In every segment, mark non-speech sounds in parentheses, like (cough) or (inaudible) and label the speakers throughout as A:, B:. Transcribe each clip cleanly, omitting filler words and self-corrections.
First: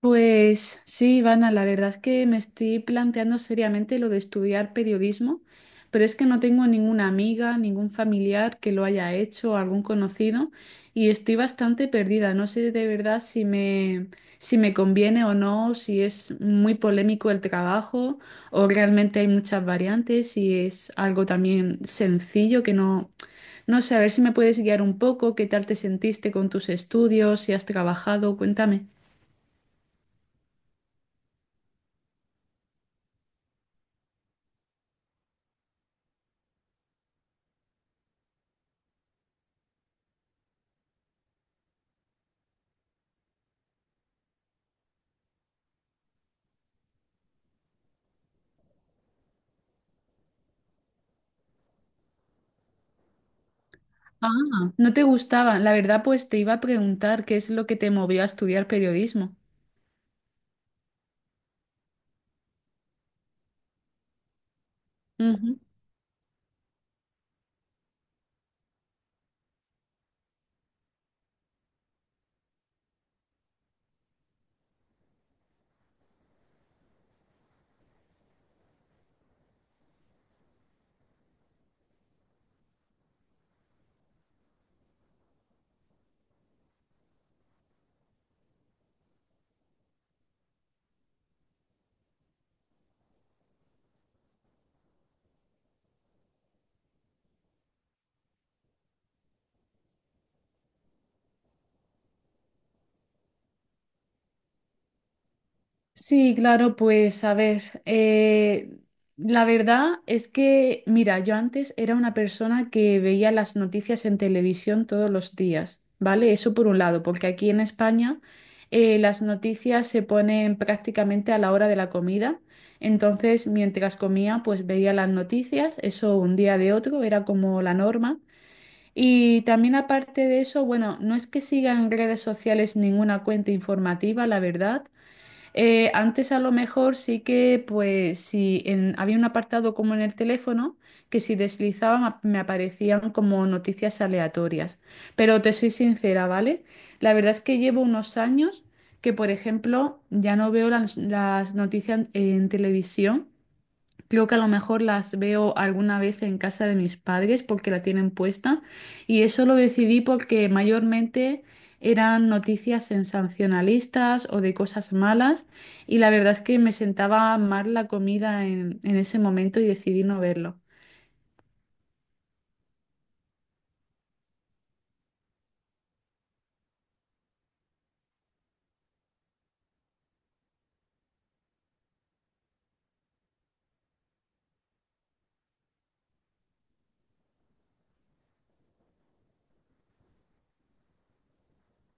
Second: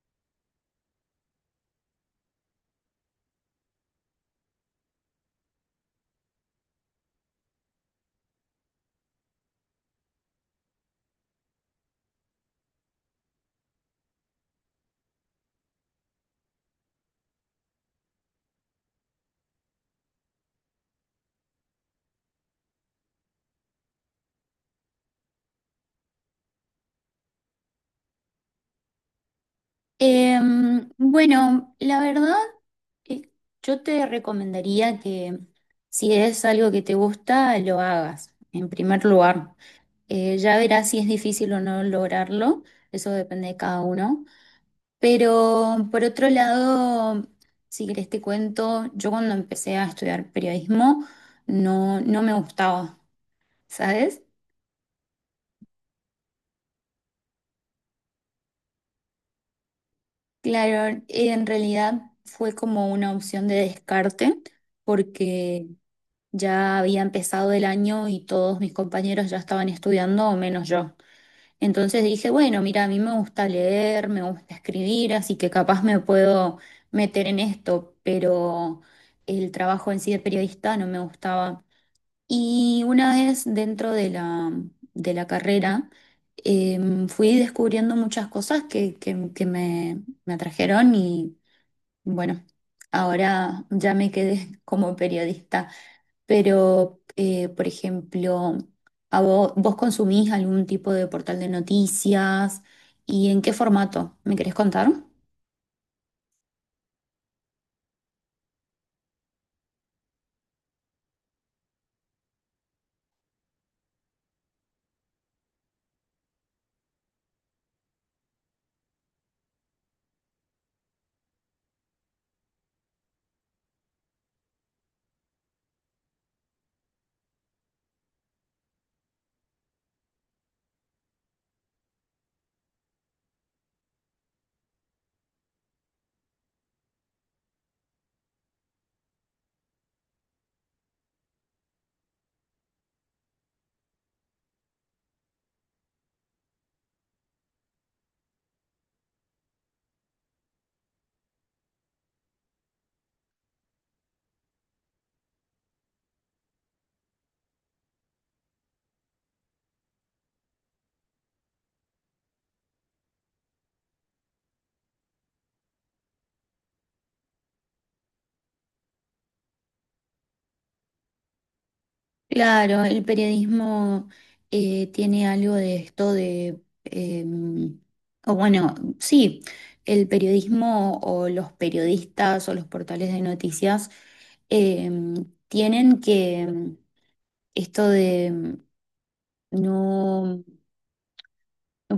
A: Pues sí, Ivana, la verdad es que me estoy planteando seriamente lo de estudiar periodismo, pero es que no tengo ninguna amiga, ningún familiar que lo haya hecho, algún conocido, y estoy bastante perdida. No sé de verdad si me conviene o no, si es muy polémico el trabajo o realmente hay muchas variantes, si es algo también sencillo que no... No sé, a ver si me puedes guiar un poco, qué tal te sentiste con tus estudios, si has trabajado, cuéntame.
B: La verdad, eh, yo te recomendaría que si es algo que te gusta, lo hagas, en primer lugar. Ya verás si es difícil o no lograrlo, eso depende de cada uno. Pero por otro lado, si querés te cuento, yo cuando empecé a estudiar periodismo no me gustaba, ¿sabes?
A: Ah, no te gustaba. La verdad, pues te iba a preguntar qué es lo que te movió a estudiar periodismo.
B: Claro, en realidad fue como una opción de descarte
A: Ujú.
B: porque... Ya había empezado el año y todos mis compañeros ya estaban estudiando, o menos yo. Entonces dije, bueno, mira, a mí me gusta leer, me gusta escribir, así que capaz me puedo meter en esto, pero el trabajo en sí de periodista no me gustaba. Y una vez dentro de la carrera, fui descubriendo muchas cosas que me atrajeron y bueno, ahora ya me quedé (laughs) como periodista. Pero, por ejemplo, ¿ vos, ¿consumís algún tipo de portal de noticias? ¿Y en qué formato? ¿Me querés contar?
A: Sí, claro, pues a ver, la verdad es que, mira, yo antes era una persona que veía las noticias en televisión todos los días, ¿vale? Eso por un lado, porque aquí en España las noticias se ponen prácticamente a la hora de la comida. Entonces, mientras comía, pues veía las noticias, eso un día de otro, era como la norma. Y también aparte de eso, bueno, no es que siga en redes sociales ninguna cuenta informativa, la verdad. Antes a lo mejor sí que, pues, si en- había un apartado como en el teléfono, que si me aparecían como noticias aleatorias. Pero te soy sincera, ¿vale? La verdad es que llevo unos años que, por ejemplo, ya no veo las noticias en televisión. Creo que a lo mejor las veo alguna vez en casa de mis padres porque la tienen puesta y eso lo decidí porque mayormente eran noticias sensacionalistas o de cosas malas y la verdad es que me sentaba mal la comida en ese momento y decidí no verlo.
B: Claro, el periodismo tiene algo de esto de, o bueno, sí, el periodismo o los periodistas o los portales de noticias em, tienen que esto de no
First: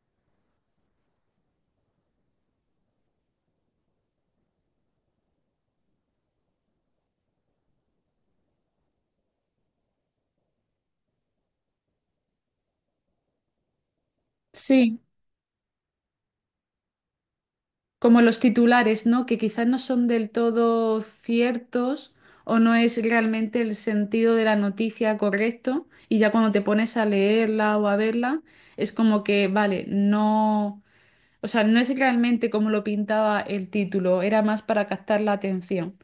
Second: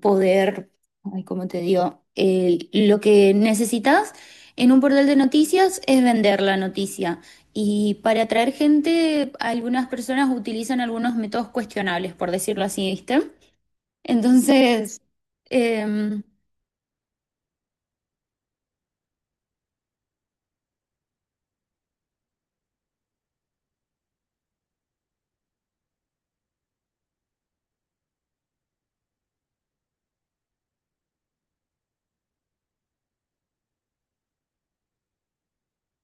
B: poder, ay, ¿cómo te digo? Lo que necesitas en un portal de noticias es vender la noticia. Y para atraer gente, algunas personas utilizan algunos métodos cuestionables, por decirlo así, ¿viste?
A: Sí.
B: Entonces, em,
A: Como los titulares, ¿no? Que quizás no son del todo ciertos o no es realmente el sentido de la noticia correcto. Y ya cuando te pones a leerla o a verla, es como que, vale, no, o sea, no es realmente como lo pintaba el título, era más para captar la atención.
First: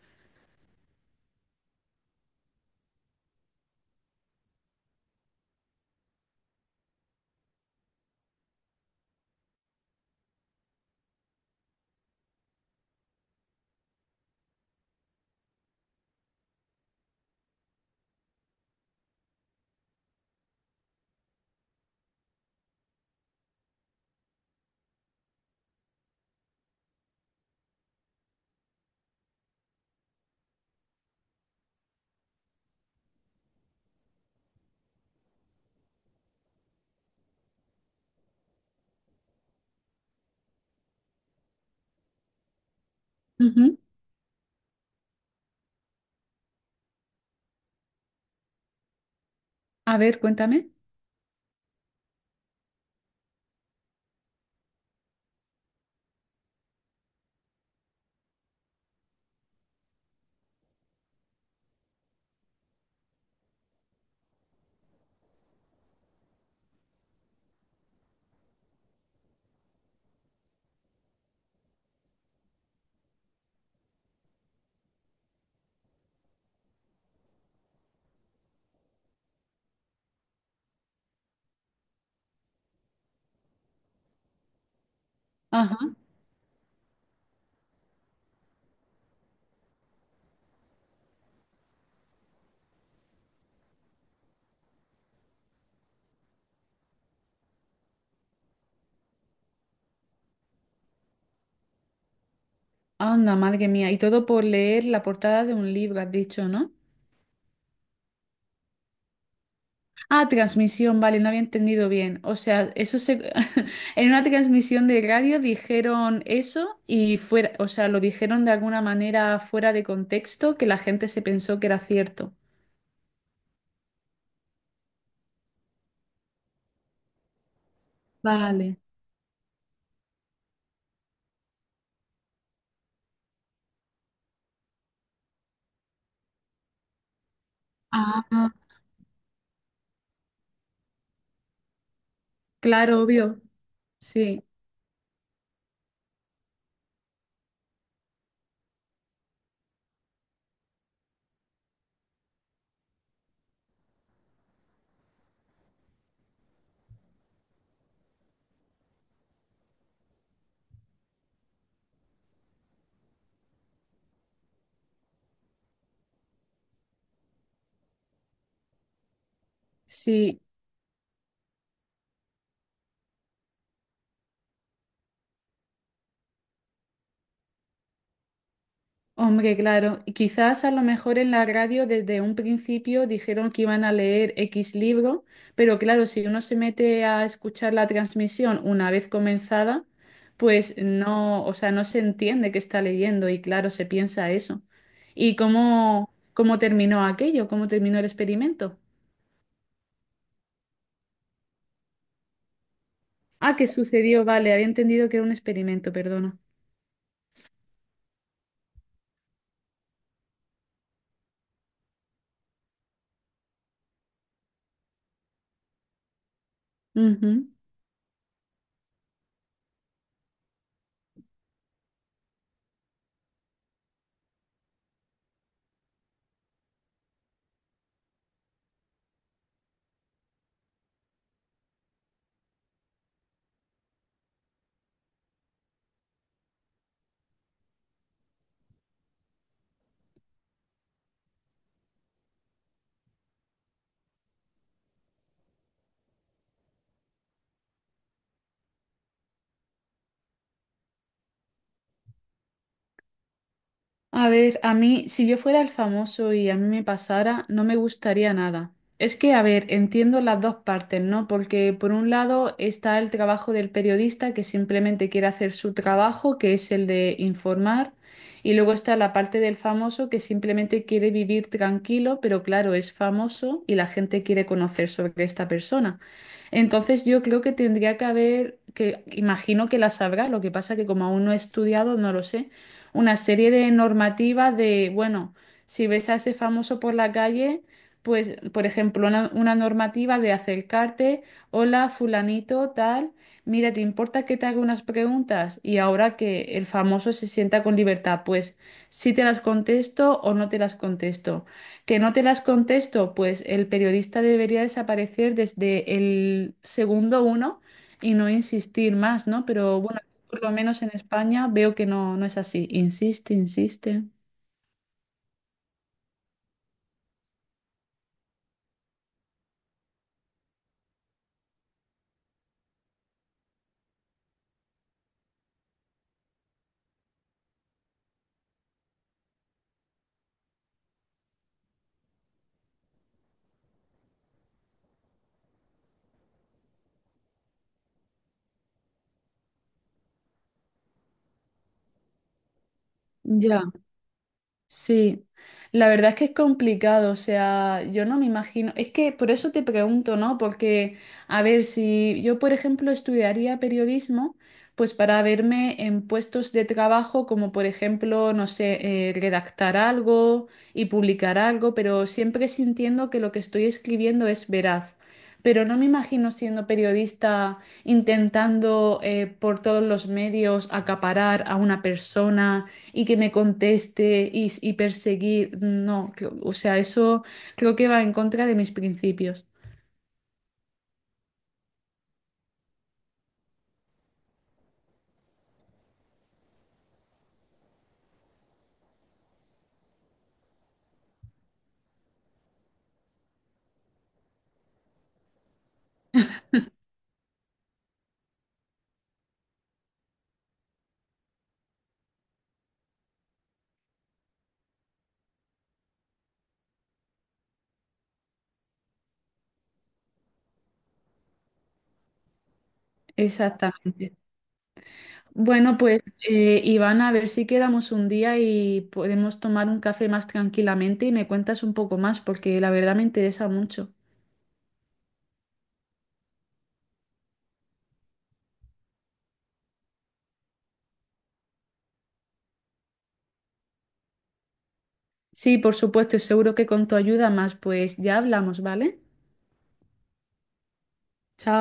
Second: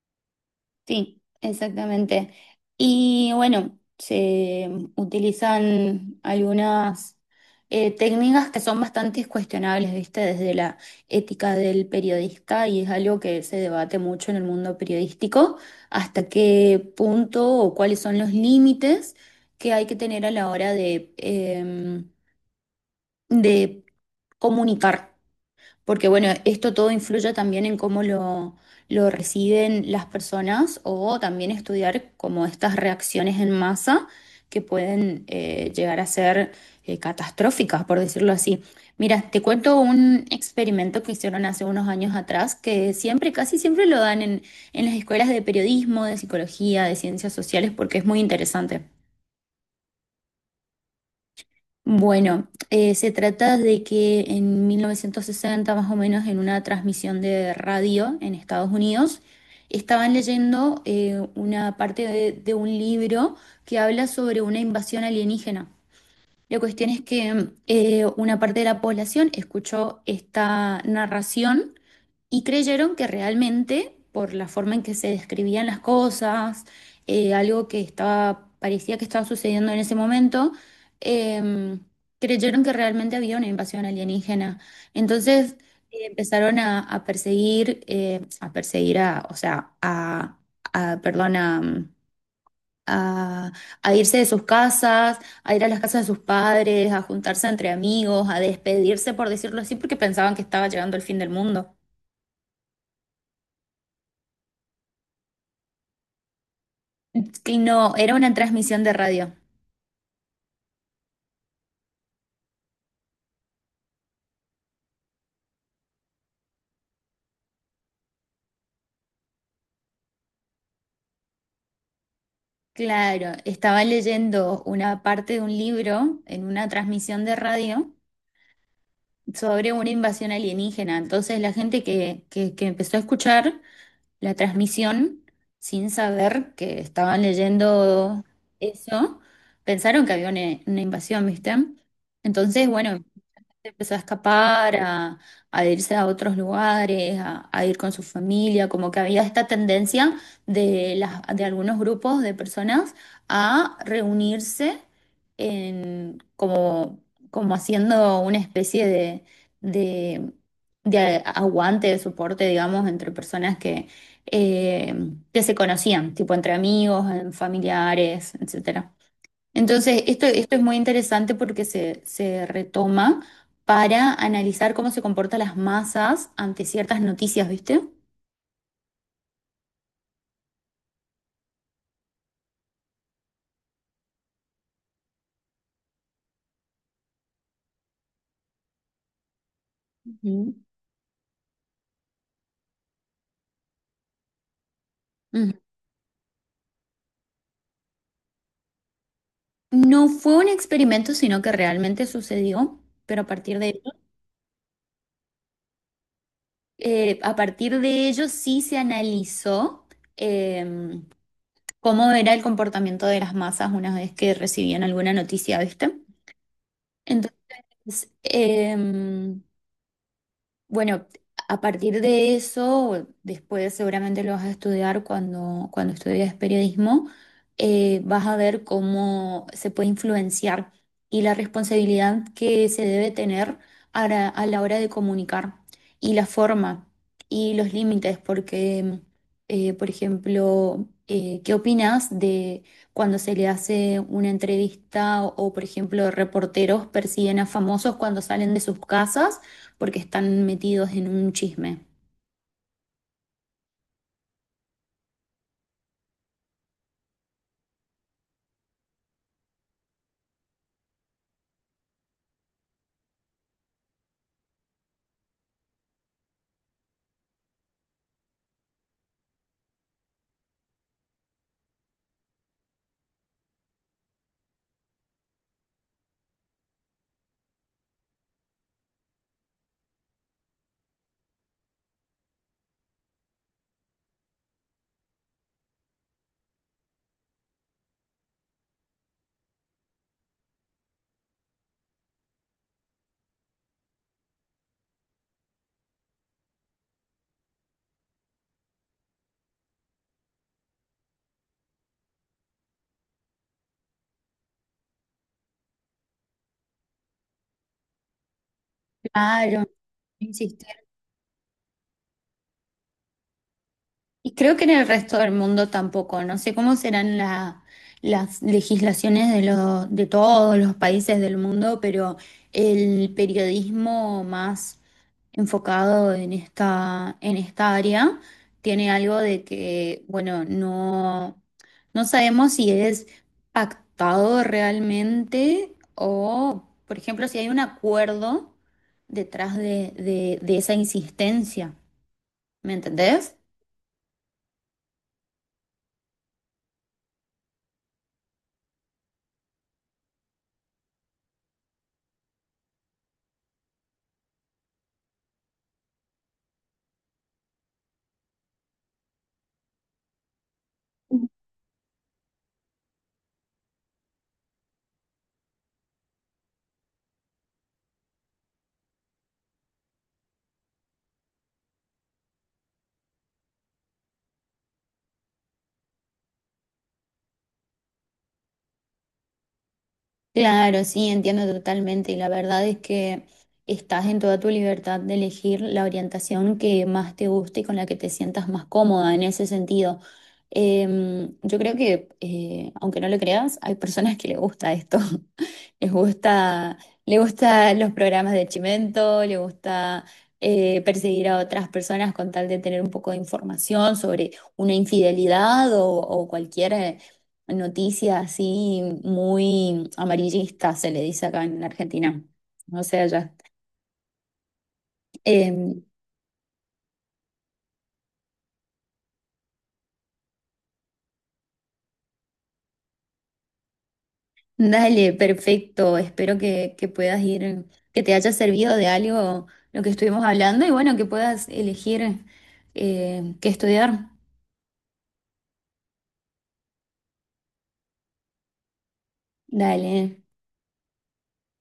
B: Sí, exactamente. Y bueno, se utilizan algunas técnicas que son bastante cuestionables, ¿viste? Desde la ética del periodista, y es algo que se debate mucho en el mundo periodístico, hasta qué punto o cuáles son los límites que hay que tener a la hora de, de comunicar, porque bueno, esto todo influye también en cómo lo reciben las personas, o también estudiar como estas reacciones en masa que pueden llegar a ser catastróficas, por decirlo así. Mira, te cuento un experimento que hicieron hace unos años atrás, que siempre, casi
A: Ujú.
B: siempre lo dan en las escuelas de periodismo, de psicología, de ciencias sociales, porque es muy interesante.
A: A ver, cuéntame.
B: Bueno, se trata de que en 1960, más o menos, en una transmisión de radio en Estados Unidos, estaban leyendo una parte de un libro que habla sobre una invasión alienígena. La cuestión es que una parte de la población escuchó esta narración y creyeron que realmente, por la forma en que se describían las cosas, algo que estaba, parecía que estaba sucediendo en ese momento, em, creyeron que realmente había una invasión alienígena. Entonces,
A: Ajá,
B: empezaron a perseguir, o sea, a perdón, a... A, a irse de sus casas, a ir a las casas de sus padres, a juntarse entre amigos, a despedirse, por decirlo así, porque pensaban que estaba llegando el fin del mundo.
A: anda, madre mía. Y todo por leer la portada de un libro, has dicho, ¿no?
B: Que no, era una transmisión de radio.
A: Ah, transmisión, vale, no había entendido bien. O sea, eso se... (laughs) en una transmisión de radio dijeron eso y fuera, o sea, lo dijeron de alguna manera fuera de contexto que la gente se pensó que era cierto.
B: Claro, estaba leyendo una parte de un libro en una transmisión de radio
A: Vale.
B: sobre una invasión alienígena. Entonces la gente que empezó a escuchar la transmisión sin saber que estaban
A: Ah,
B: leyendo
A: ah,
B: eso, pensaron que había una invasión, ¿viste? Entonces,
A: claro,
B: bueno,
A: obvio.
B: empezó a
A: Sí,
B: escapar, a irse a otros lugares, a ir con su familia, como que había esta tendencia de algunos grupos de personas a reunirse en, como, como haciendo una especie de, de aguante, de soporte, digamos, entre personas que se conocían, tipo entre amigos, en familiares, etcétera. Entonces,
A: sí.
B: esto es muy interesante porque se retoma para analizar cómo se comportan las masas ante ciertas noticias, ¿viste?
A: Hombre, claro, y quizás a lo mejor en la radio desde un principio dijeron que iban a leer X libro, pero claro, si uno se mete a escuchar la transmisión una vez comenzada,
B: Ujú.
A: pues no, o sea, no se entiende qué está leyendo y claro, se piensa eso. ¿Y
B: Ujú.
A: cómo terminó aquello? ¿Cómo terminó el experimento?
B: No fue un experimento, sino que realmente sucedió, pero a
A: Ah,
B: partir
A: que
B: de ello,
A: sucedió, vale, había entendido que era un experimento, perdona.
B: a partir de ello sí se analizó eh, cómo era el comportamiento de las masas una vez que recibían alguna noticia, ¿viste?
A: Ujú.
B: Entonces, eh, Bueno, a partir de eso, después seguramente lo vas a estudiar cuando, cuando estudias periodismo. Vas a ver cómo se puede influenciar, y la responsabilidad que se debe tener a a la hora de comunicar, y la forma y los límites, porque, ¿qué opinas de cuando se le hace una entrevista o, por ejemplo, reporteros persiguen a famosos cuando salen de sus casas, porque están metidos en un chisme?
A: A ver, a mí, si yo fuera el famoso y a mí me pasara, no me gustaría nada. Es que, a ver, entiendo las dos partes, ¿no? Porque por un lado está el trabajo del periodista que simplemente quiere hacer su trabajo, que es el de informar, y luego está la parte del famoso que simplemente quiere vivir tranquilo, pero claro, es famoso y la gente quiere conocer sobre esta persona. Entonces yo creo que tendría que haber, que imagino que la sabrá, lo que pasa que como aún no he estudiado, no lo sé, una serie de normativas de, bueno, si ves a ese famoso por la calle, pues, por ejemplo, una normativa de acercarte, hola, fulanito, tal, mira, ¿te importa que te haga unas preguntas? Y ahora que el famoso se sienta con libertad, pues si te las contesto o no te las contesto. Que no te las contesto, pues el periodista debería desaparecer desde el segundo uno y no insistir más, ¿no?
B: Claro,
A: Pero bueno. Por lo
B: insiste.
A: menos en España veo que no, no es así. Insiste, insiste.
B: Y creo que en el resto del mundo tampoco. No sé cómo serán las legislaciones de todos los países del mundo, pero el periodismo más enfocado en esta área tiene algo de que, bueno, no, no sabemos si es pactado realmente o, por ejemplo, si hay un acuerdo detrás de, de esa insistencia. ¿Me entendés?
A: Ya. Sí, la verdad es que es complicado, o sea, yo no me imagino, es que por eso te pregunto, ¿no? Porque, a ver, si yo, por ejemplo, estudiaría periodismo, pues para verme en puestos de trabajo como, por ejemplo, no sé, redactar algo y publicar algo, pero siempre sintiendo que lo que estoy escribiendo es veraz. Pero no me imagino siendo periodista intentando por todos los medios acaparar a una persona y que me conteste y perseguir. No, o sea, eso creo que va en contra de mis principios.
B: Claro, sí, entiendo totalmente. Y la verdad es que estás en toda tu libertad de elegir la orientación que más te guste y con la que te sientas más cómoda en ese sentido. Yo creo que, aunque no lo creas, hay personas que le gusta esto. (laughs) Les gusta, le gusta los programas de Chimento, le gusta perseguir a otras personas con tal de tener un poco de información sobre una infidelidad o cualquier noticia así muy amarillista, se le dice acá en Argentina. O sea, ya.
A: Exactamente. Bueno,
B: Em,
A: pues Iván, a ver si quedamos un día y podemos tomar un café más tranquilamente y me cuentas un poco más, porque la verdad me interesa mucho.
B: Dale, perfecto. Espero que puedas ir, que te haya servido de algo lo que estuvimos hablando y bueno, que puedas elegir qué estudiar.
A: Sí, por supuesto, y seguro que con tu ayuda más, pues ya hablamos, ¿vale?
B: Dale.
A: Chao.